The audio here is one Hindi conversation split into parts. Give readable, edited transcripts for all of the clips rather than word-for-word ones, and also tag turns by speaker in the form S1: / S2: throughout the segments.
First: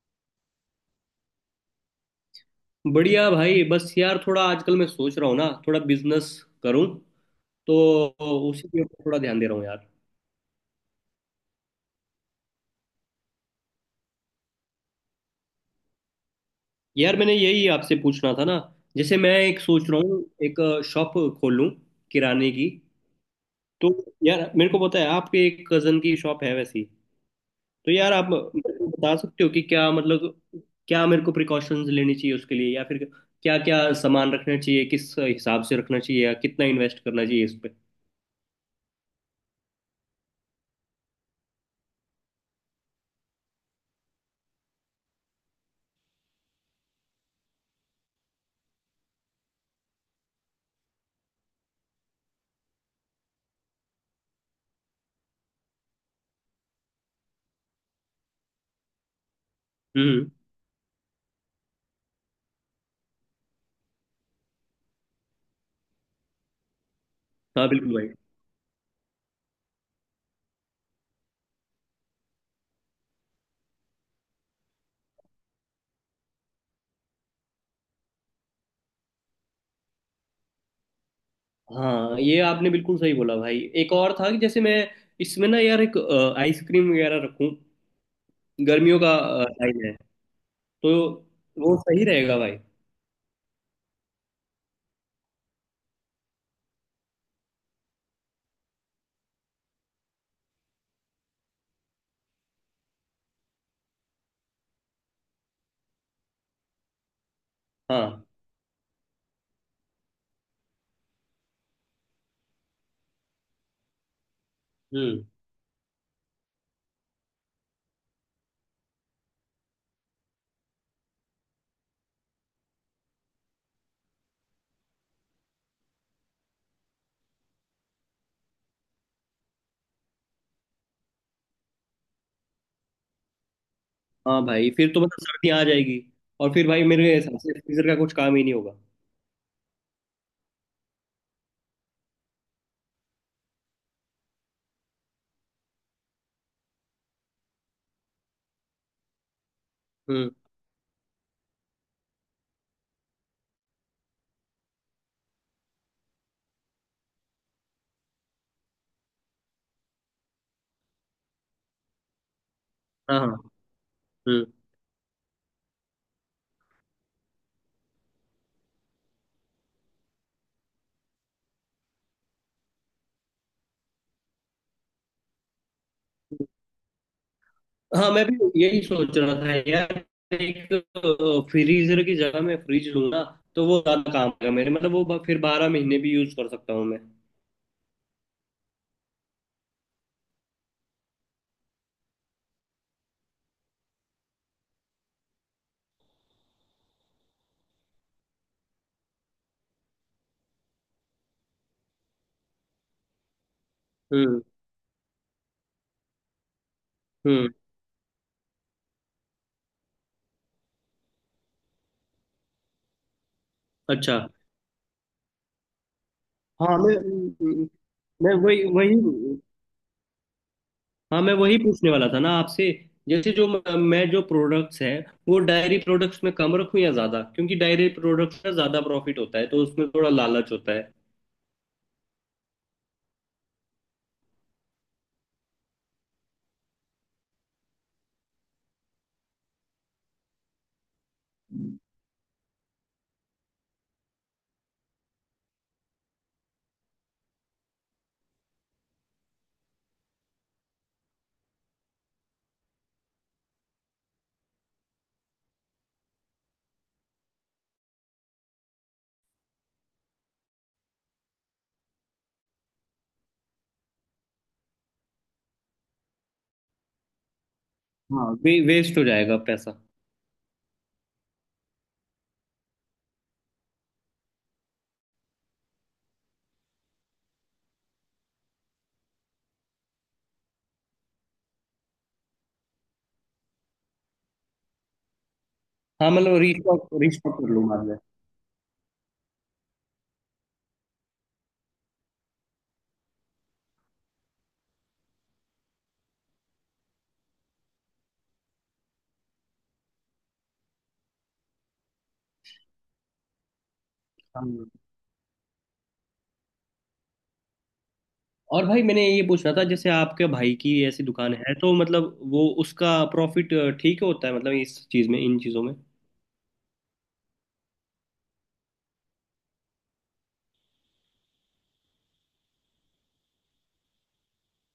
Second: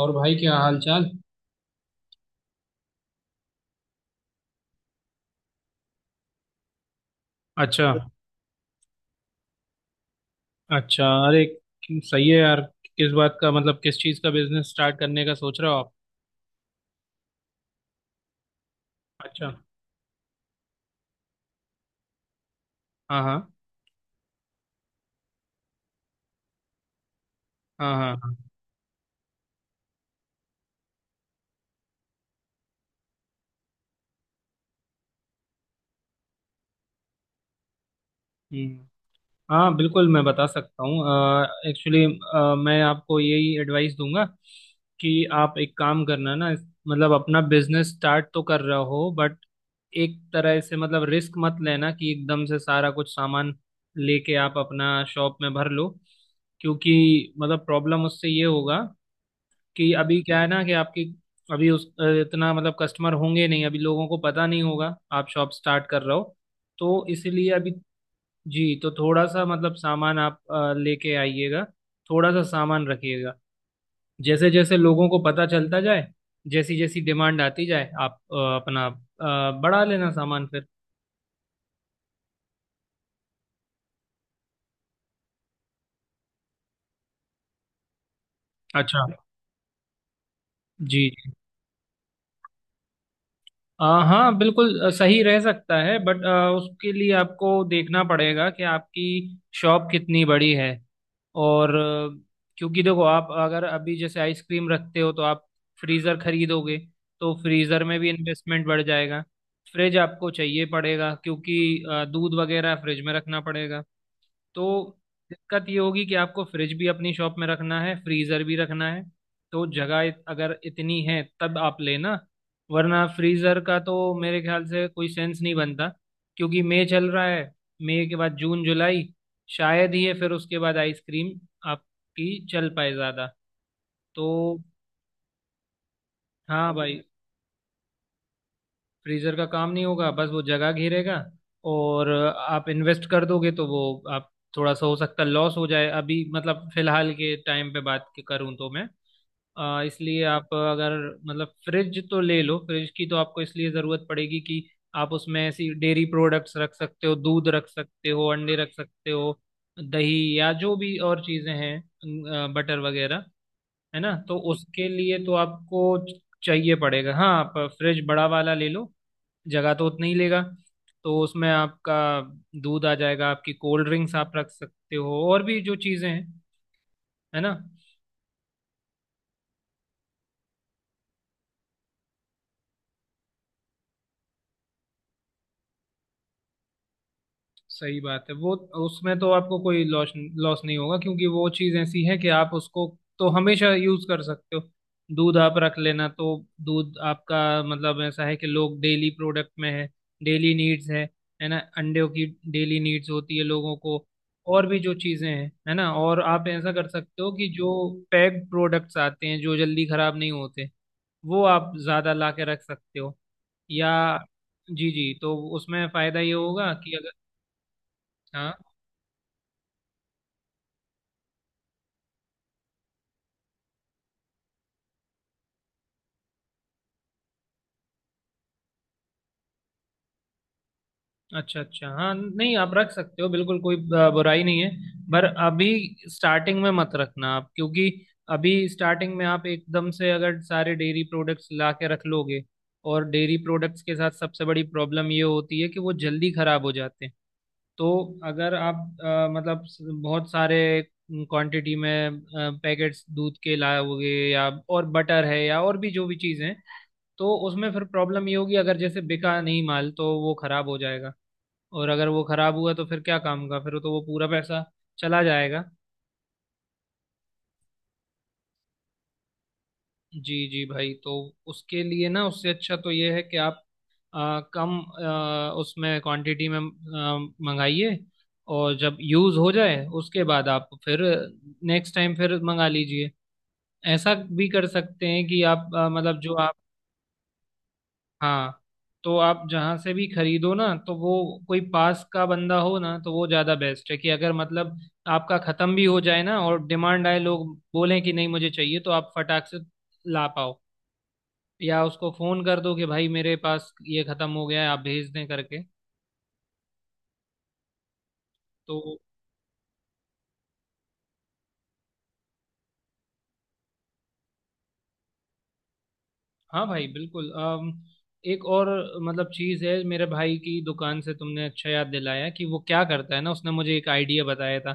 S1: और भाई क्या हाल चाल।
S2: बढ़िया भाई। बस यार थोड़ा आजकल मैं सोच रहा हूँ ना थोड़ा बिजनेस करूँ तो
S1: अच्छा।
S2: उसी के ऊपर थोड़ा ध्यान दे रहा हूँ यार।
S1: अच्छा, अरे, सही है यार। किस बात का मतलब किस चीज़ का बिजनेस स्टार्ट करने का सोच रहे हो आप?
S2: यार मैंने यही आपसे पूछना था ना। जैसे मैं
S1: अच्छा।
S2: एक सोच रहा हूँ, एक शॉप खोल लूँ किराने की।
S1: हाँ हाँ।
S2: तो यार मेरे को पता है आपके एक कजन की शॉप है वैसी। तो
S1: हाँ
S2: यार
S1: हाँ
S2: आप
S1: हाँ।
S2: मेरे को बता सकते हो कि क्या मतलब, क्या मेरे को प्रिकॉशंस लेनी चाहिए उसके लिए, या फिर क्या क्या सामान रखना चाहिए, किस हिसाब से रखना चाहिए, या कितना इन्वेस्ट करना चाहिए इस पे।
S1: हम्म। हाँ बिल्कुल, मैं बता सकता हूँ एक्चुअली। मैं आपको यही एडवाइस दूंगा कि आप एक काम करना ना, मतलब अपना बिजनेस स्टार्ट तो कर रहे हो बट एक तरह से मतलब रिस्क मत लेना कि एकदम से सारा कुछ सामान लेके आप अपना शॉप में भर लो, क्योंकि मतलब प्रॉब्लम उससे ये होगा कि अभी
S2: हम्म।
S1: क्या है ना, कि आपकी अभी उस इतना मतलब कस्टमर होंगे नहीं, अभी लोगों को पता नहीं होगा आप शॉप स्टार्ट कर रहे हो। तो इसलिए
S2: हाँ
S1: अभी।
S2: बिल्कुल।
S1: जी। तो थोड़ा सा मतलब सामान आप लेके आइएगा, थोड़ा सा सामान रखिएगा। जैसे जैसे लोगों को पता चलता जाए, जैसी जैसी डिमांड आती जाए, आप अपना बढ़ा लेना सामान फिर।
S2: हाँ ये आपने बिल्कुल सही बोला भाई। एक और था कि जैसे मैं इसमें ना यार एक आइसक्रीम वगैरह रखूं। गर्मियों
S1: अच्छा।
S2: का टाइम है। तो
S1: जी।
S2: वो सही रहेगा भाई।
S1: अ, हाँ बिल्कुल, सही रह सकता है बट उसके लिए आपको देखना पड़ेगा कि आपकी शॉप कितनी बड़ी है, और क्योंकि देखो आप अगर अभी जैसे आइसक्रीम रखते हो तो आप फ्रीज़र खरीदोगे, तो फ्रीज़र में भी
S2: हाँ।
S1: इन्वेस्टमेंट बढ़ जाएगा। फ्रिज आपको चाहिए पड़ेगा क्योंकि दूध वगैरह फ्रिज में रखना पड़ेगा। तो
S2: हम्म।
S1: दिक्कत ये होगी कि आपको फ्रिज भी अपनी शॉप में रखना है, फ्रीजर भी रखना है। तो जगह अगर इतनी है तब आप लेना, वरना फ्रीजर का तो मेरे ख्याल से कोई सेंस नहीं बनता क्योंकि मई चल रहा है, मई के बाद जून जुलाई शायद ही है, फिर उसके बाद आइसक्रीम आपकी चल पाए ज़्यादा। तो
S2: हाँ भाई फिर तो मतलब सर्दी आ जाएगी। और फिर
S1: हाँ
S2: भाई
S1: भाई,
S2: मेरे हिसाब से फ्रीजर का कुछ काम ही नहीं होगा।
S1: फ्रीजर का काम नहीं होगा, बस वो जगह घेरेगा और आप इन्वेस्ट कर दोगे तो वो आप थोड़ा सा हो सकता है लॉस हो जाए। अभी मतलब फिलहाल के टाइम पे बात करूं तो मैं इसलिए
S2: हम्म।
S1: आप अगर मतलब फ्रिज तो ले लो। फ्रिज की तो आपको इसलिए ज़रूरत पड़ेगी कि आप उसमें ऐसी डेयरी प्रोडक्ट्स रख सकते हो, दूध रख सकते हो, अंडे रख सकते हो, दही या जो भी और चीज़ें हैं, बटर
S2: हाँ
S1: वगैरह,
S2: हाँ।
S1: है ना। तो
S2: हम्म।
S1: उसके लिए तो आपको चाहिए पड़ेगा। हाँ आप फ्रिज बड़ा वाला ले लो, जगह तो उतना ही लेगा, तो उसमें आपका दूध आ जाएगा, आपकी कोल्ड ड्रिंक्स आप रख सकते हो और भी जो चीज़ें हैं, है ना।
S2: हाँ मैं भी यही सोच रहा था यार। एक फ्रीजर की जगह मैं फ्रिज लूंगा। तो वो ज्यादा काम का मेरे मतलब वो फिर 12 महीने भी यूज कर सकता हूँ मैं।
S1: सही बात है वो। उसमें तो आपको कोई लॉस लॉस नहीं होगा क्योंकि वो चीज़ ऐसी है कि आप उसको तो हमेशा यूज कर सकते हो। दूध आप रख लेना, तो दूध आपका मतलब ऐसा है कि लोग डेली प्रोडक्ट में है, डेली नीड्स है ना। अंडों की डेली नीड्स होती है लोगों को।
S2: हम्म।
S1: और भी जो चीज़ें हैं, है ना, और आप ऐसा कर सकते हो कि
S2: हम्म।
S1: जो पैक्ड प्रोडक्ट्स आते हैं जो जल्दी खराब नहीं होते, वो आप ज़्यादा ला के रख सकते हो, या।
S2: अच्छा।
S1: जी जी। तो उसमें फ़ायदा ये होगा
S2: हाँ
S1: कि अगर।
S2: म, मैं
S1: हाँ।
S2: वही वही। हाँ मैं वही पूछने वाला था ना आपसे। जैसे जो मैं जो प्रोडक्ट्स हैं वो डायरी प्रोडक्ट्स में कम रखूं या ज्यादा, क्योंकि डायरी प्रोडक्ट्स का ज्यादा प्रॉफिट होता है तो उसमें थोड़ा लालच होता है।
S1: अच्छा अच्छा। हाँ, नहीं आप रख सकते हो बिल्कुल, कोई बुराई नहीं है, पर अभी स्टार्टिंग में मत रखना आप क्योंकि अभी स्टार्टिंग में आप एकदम से अगर सारे डेयरी प्रोडक्ट्स ला के रख लोगे, और डेयरी प्रोडक्ट्स के साथ सबसे बड़ी प्रॉब्लम ये होती है कि वो जल्दी खराब हो जाते हैं। तो अगर आप मतलब बहुत सारे क्वांटिटी में पैकेट्स दूध के लाओगे या और बटर है या और भी जो भी चीज़ है, तो उसमें फिर प्रॉब्लम ये होगी अगर जैसे बिका नहीं माल तो वो खराब हो जाएगा, और अगर वो खराब हुआ तो फिर क्या काम का, फिर तो वो पूरा पैसा चला जाएगा।
S2: हाँ वेस्ट हो जाएगा पैसा।
S1: जी जी भाई। तो उसके लिए ना उससे अच्छा तो ये है कि आप कम उसमें क्वांटिटी में मंगाइए, और जब यूज़ हो जाए उसके बाद आप फिर नेक्स्ट टाइम फिर मंगा लीजिए। ऐसा भी कर सकते हैं कि आप
S2: हाँ
S1: मतलब जो
S2: मतलब
S1: आप।
S2: रिस्टॉक रिस्टॉक कर लूंगा मैं।
S1: हाँ। तो आप जहाँ से भी खरीदो ना तो वो कोई पास का बंदा हो ना तो वो ज़्यादा बेस्ट है कि अगर मतलब आपका ख़त्म भी हो जाए ना और डिमांड आए, लोग बोलें कि नहीं मुझे चाहिए, तो आप फटाक से ला पाओ, या उसको फ़ोन कर दो कि भाई मेरे पास ये ख़त्म हो गया है
S2: हाँ।
S1: आप भेज दें करके।
S2: और भाई
S1: तो
S2: मैंने ये पूछना था जैसे आपके भाई की ऐसी दुकान है, तो मतलब वो उसका प्रॉफिट ठीक होता है मतलब इस चीज में, इन चीजों में?
S1: हाँ भाई बिल्कुल। एक और मतलब चीज़ है, मेरे भाई की दुकान से तुमने अच्छा याद दिलाया, कि वो क्या करता है ना, उसने मुझे एक आइडिया बताया था।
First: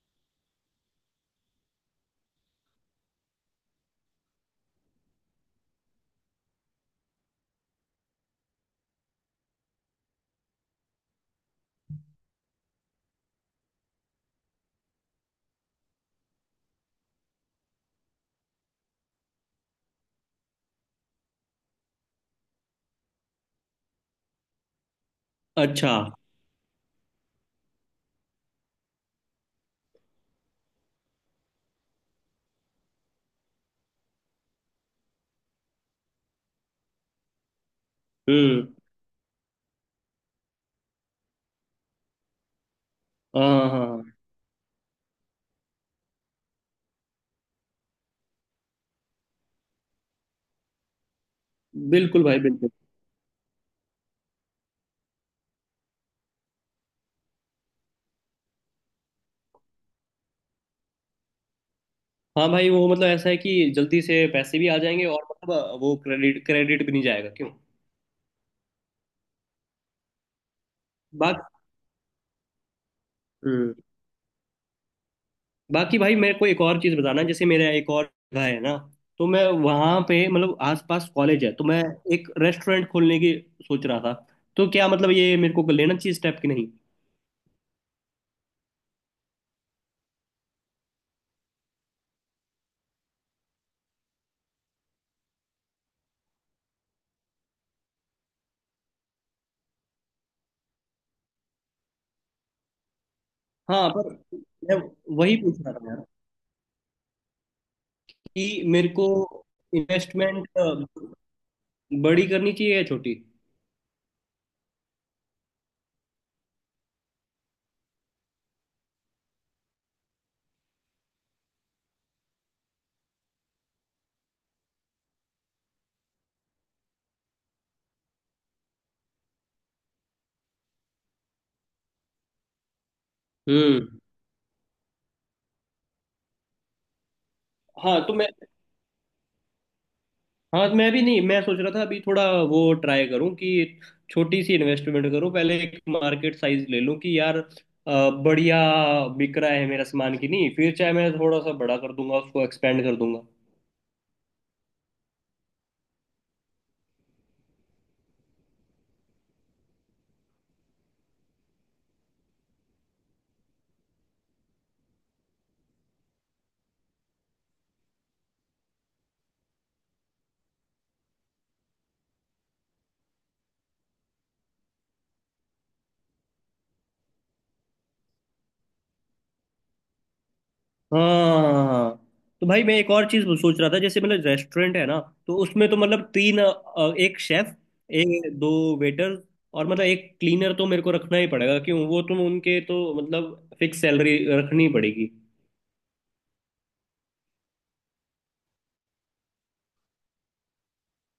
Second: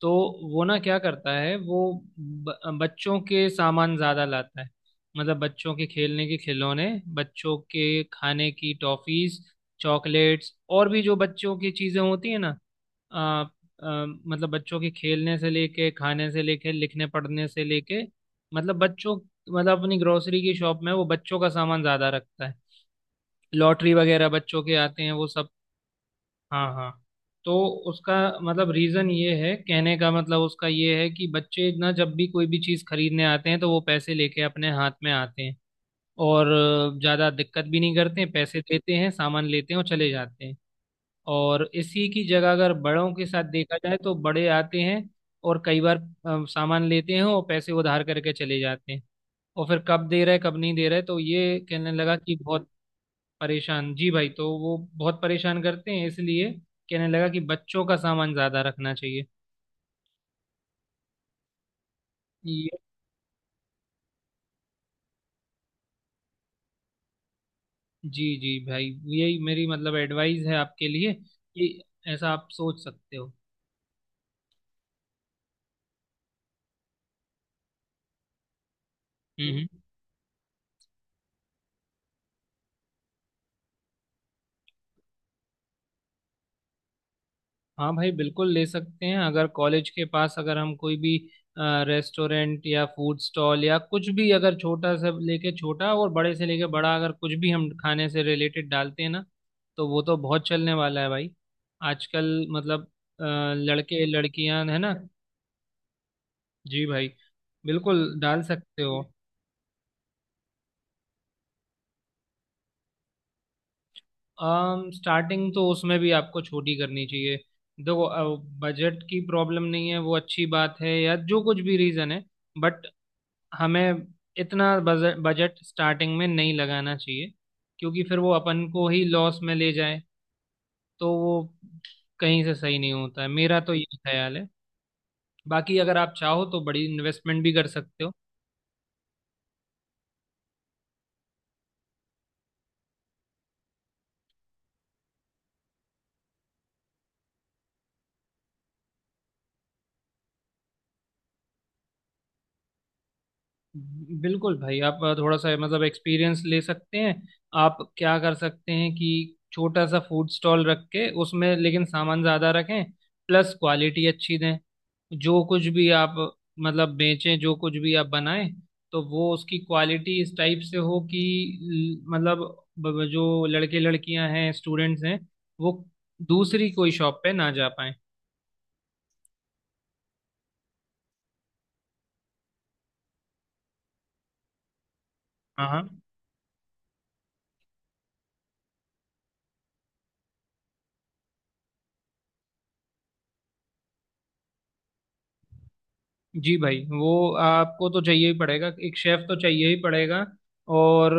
S1: तो वो ना क्या करता है वो ब, बच्चों के सामान ज़्यादा लाता है। मतलब बच्चों के खेलने के खिलौने, बच्चों के खाने की टॉफ़ीज़, चॉकलेट्स और भी जो बच्चों की चीज़ें होती है ना। आ, आ, मतलब बच्चों के खेलने से लेके, खाने से लेके, लिखने पढ़ने से लेके, मतलब बच्चों, मतलब अपनी ग्रोसरी की शॉप में वो बच्चों का सामान ज्यादा रखता है। लॉटरी वगैरह बच्चों के आते हैं वो सब।
S2: अच्छा।
S1: हाँ हाँ। तो उसका मतलब रीजन ये है, कहने का मतलब उसका ये है कि बच्चे ना जब भी कोई भी चीज खरीदने आते हैं तो वो पैसे लेके अपने हाथ में आते हैं, और ज्यादा दिक्कत भी नहीं करते हैं, पैसे
S2: हम्म।
S1: देते हैं, सामान लेते हैं और चले जाते हैं। और इसी की जगह अगर बड़ों के साथ
S2: हाँ हाँ
S1: देखा जाए
S2: हाँ।
S1: तो बड़े आते हैं और कई बार सामान लेते हैं और पैसे उधार करके चले जाते हैं, और फिर कब दे रहे कब नहीं दे रहे, तो ये कहने लगा
S2: बिल्कुल
S1: कि
S2: भाई
S1: बहुत
S2: बिल्कुल।
S1: परेशान। जी भाई, तो वो बहुत परेशान करते हैं, इसलिए कहने लगा कि बच्चों का सामान ज्यादा रखना चाहिए।
S2: हाँ
S1: ये।
S2: भाई वो मतलब ऐसा है कि जल्दी से पैसे भी आ जाएंगे, और मतलब वो क्रेडिट क्रेडिट भी नहीं जाएगा क्यों।
S1: जी जी भाई, यही मेरी मतलब एडवाइस है आपके लिए
S2: बाकी।
S1: कि ऐसा आप सोच सकते हो।
S2: हम्म। बाकी भाई मेरे को एक और चीज़ बताना जैसे मेरा एक और जगह है ना। तो मैं
S1: हम्म।
S2: वहाँ पे, मतलब आसपास कॉलेज है, तो मैं एक रेस्टोरेंट खोलने की सोच रहा था। तो क्या मतलब ये मेरे को लेना चाहिए स्टेप कि नहीं?
S1: हाँ भाई बिल्कुल ले सकते हैं, अगर कॉलेज के पास अगर हम कोई भी रेस्टोरेंट या फूड स्टॉल या कुछ भी, अगर छोटा से लेके छोटा और बड़े से लेके बड़ा, अगर कुछ भी हम खाने से रिलेटेड डालते हैं ना, तो वो तो बहुत चलने वाला है भाई। आजकल मतलब
S2: हाँ
S1: लड़के
S2: पर
S1: लड़कियां
S2: मैं
S1: है ना।
S2: वही पूछ रहा था यार
S1: जी भाई, बिल्कुल डाल
S2: कि
S1: सकते
S2: मेरे
S1: हो।
S2: को इन्वेस्टमेंट बड़ी करनी चाहिए या छोटी।
S1: स्टार्टिंग तो उसमें भी आपको छोटी करनी चाहिए। देखो बजट की प्रॉब्लम नहीं है, वो अच्छी बात है, या जो कुछ भी रीज़न है, बट हमें इतना बजट बजट स्टार्टिंग में नहीं लगाना चाहिए क्योंकि फिर वो अपन को ही लॉस में ले जाए, तो वो कहीं से सही नहीं होता है, मेरा तो
S2: हम्म।
S1: ये ख्याल है। बाकी अगर आप चाहो तो बड़ी इन्वेस्टमेंट भी कर
S2: हाँ
S1: सकते हो।
S2: तो मैं, हाँ मैं भी नहीं, मैं सोच रहा था अभी थोड़ा वो ट्राई करूं कि छोटी सी इन्वेस्टमेंट करूं। पहले एक मार्केट साइज ले लूं कि यार बढ़िया बिक रहा है मेरा सामान कि नहीं, फिर चाहे मैं थोड़ा सा बड़ा कर दूंगा उसको एक्सपेंड कर दूंगा।
S1: बिल्कुल भाई, आप थोड़ा सा मतलब एक्सपीरियंस ले सकते हैं। आप क्या कर सकते हैं कि छोटा सा फूड स्टॉल रख के उसमें लेकिन सामान ज़्यादा रखें, प्लस क्वालिटी अच्छी दें। जो कुछ भी आप मतलब बेचें, जो कुछ भी आप बनाएं, तो वो उसकी क्वालिटी इस टाइप से हो कि मतलब जो लड़के लड़कियां हैं, स्टूडेंट्स हैं, वो दूसरी कोई शॉप पे ना जा पाए।
S2: हाँ हाँ हाँ। तो भाई मैं एक और चीज सोच रहा था जैसे मतलब रेस्टोरेंट है ना, तो
S1: हाँ
S2: उसमें तो
S1: हाँ।
S2: मतलब तीन, एक शेफ, एक दो वेटर, और मतलब एक क्लीनर तो मेरे को रखना ही पड़ेगा क्यों। वो तुम उनके तो मतलब फिक्स सैलरी रखनी पड़ेगी।
S1: जी भाई, वो आपको तो चाहिए ही पड़ेगा, एक शेफ तो चाहिए ही पड़ेगा। और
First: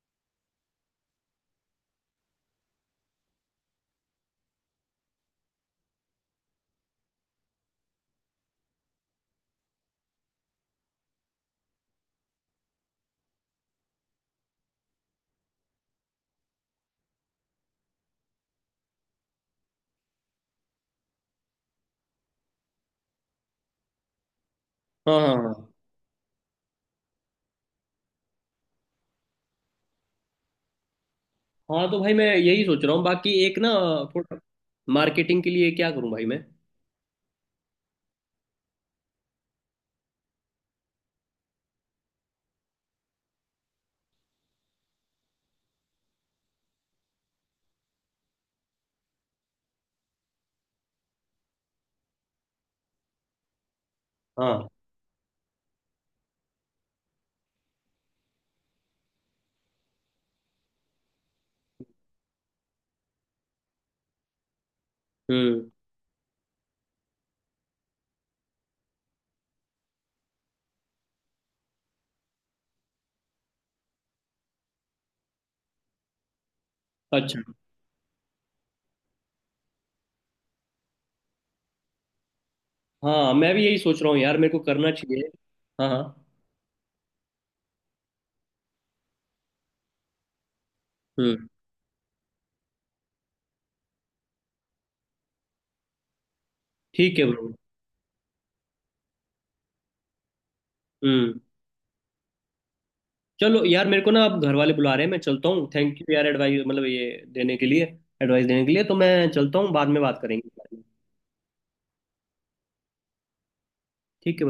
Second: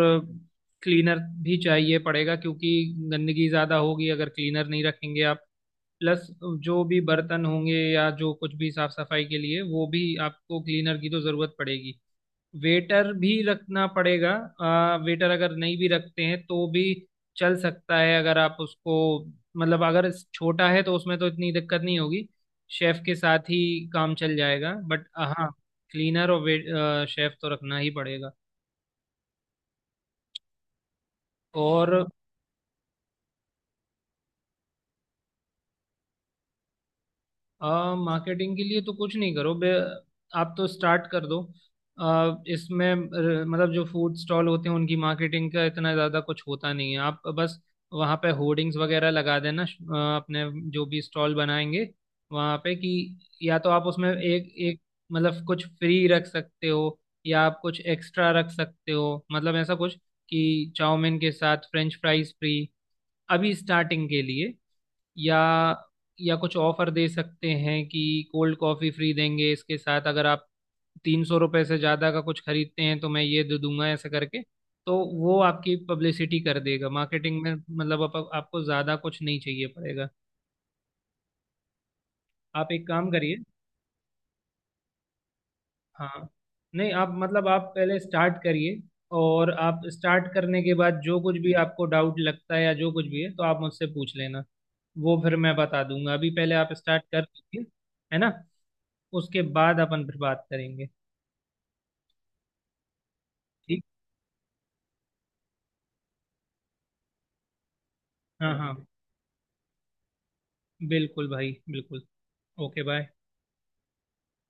S1: क्लीनर भी चाहिए पड़ेगा, क्योंकि गंदगी ज़्यादा होगी अगर क्लीनर नहीं रखेंगे आप। प्लस जो भी बर्तन होंगे या जो कुछ भी साफ सफाई के लिए, वो भी आपको क्लीनर की तो ज़रूरत पड़ेगी। वेटर भी रखना पड़ेगा। वेटर अगर नहीं भी रखते हैं तो भी चल सकता है, अगर आप उसको मतलब अगर छोटा है तो उसमें तो इतनी दिक्कत नहीं होगी, शेफ के साथ ही काम चल जाएगा, बट
S2: हाँ
S1: हाँ,
S2: हाँ
S1: क्लीनर और वेट शेफ तो रखना ही पड़ेगा।
S2: हाँ।
S1: और
S2: तो भाई मैं यही सोच रहा हूँ बाकी एक ना, थोड़ा मार्केटिंग के लिए क्या करूँ भाई मैं?
S1: मार्केटिंग के लिए तो कुछ नहीं करो बे, आप तो स्टार्ट कर दो। इसमें मतलब जो फूड स्टॉल होते हैं उनकी मार्केटिंग का इतना ज़्यादा कुछ होता नहीं है, आप बस वहाँ पे होर्डिंग्स वगैरह लगा देना, अपने जो भी स्टॉल बनाएंगे वहाँ पे, कि या तो आप उसमें एक
S2: हाँ।
S1: एक मतलब कुछ फ्री रख सकते हो, या आप कुछ एक्स्ट्रा रख सकते हो, मतलब ऐसा कुछ कि चाउमीन के साथ फ्रेंच फ्राइज फ्री, अभी स्टार्टिंग के लिए, या
S2: हम्म।
S1: या कुछ ऑफर दे सकते हैं कि कोल्ड कॉफी फ्री देंगे इसके साथ, अगर आप 300 रुपये से ज़्यादा का कुछ खरीदते हैं तो मैं ये दे दूंगा, ऐसे करके। तो वो आपकी पब्लिसिटी कर देगा, मार्केटिंग में
S2: अच्छा।
S1: मतलब आपको ज़्यादा कुछ नहीं चाहिए पड़ेगा। आप एक काम
S2: हाँ
S1: करिए।
S2: मैं भी यही सोच रहा हूँ यार मेरे को करना चाहिए। हाँ हाँ।
S1: हाँ। नहीं आप मतलब आप पहले स्टार्ट करिए, और आप स्टार्ट करने के बाद जो कुछ
S2: हम्म।
S1: भी आपको डाउट लगता है या जो कुछ भी है तो आप मुझसे पूछ लेना, वो फिर मैं बता दूंगा, अभी पहले आप स्टार्ट
S2: ठीक
S1: कर
S2: है ब्रो।
S1: दीजिए, है ना। उसके बाद अपन फिर बात करेंगे,
S2: हम्म। चलो
S1: ठीक।
S2: यार मेरे को ना अब घर वाले बुला रहे हैं, मैं चलता हूँ। थैंक यू यार एडवाइस मतलब ये देने के लिए, एडवाइस
S1: हाँ
S2: देने के
S1: हाँ
S2: लिए, तो मैं चलता हूँ, बाद में बात करेंगे। ठीक
S1: बिल्कुल भाई बिल्कुल। Okay bye.
S2: है भाई।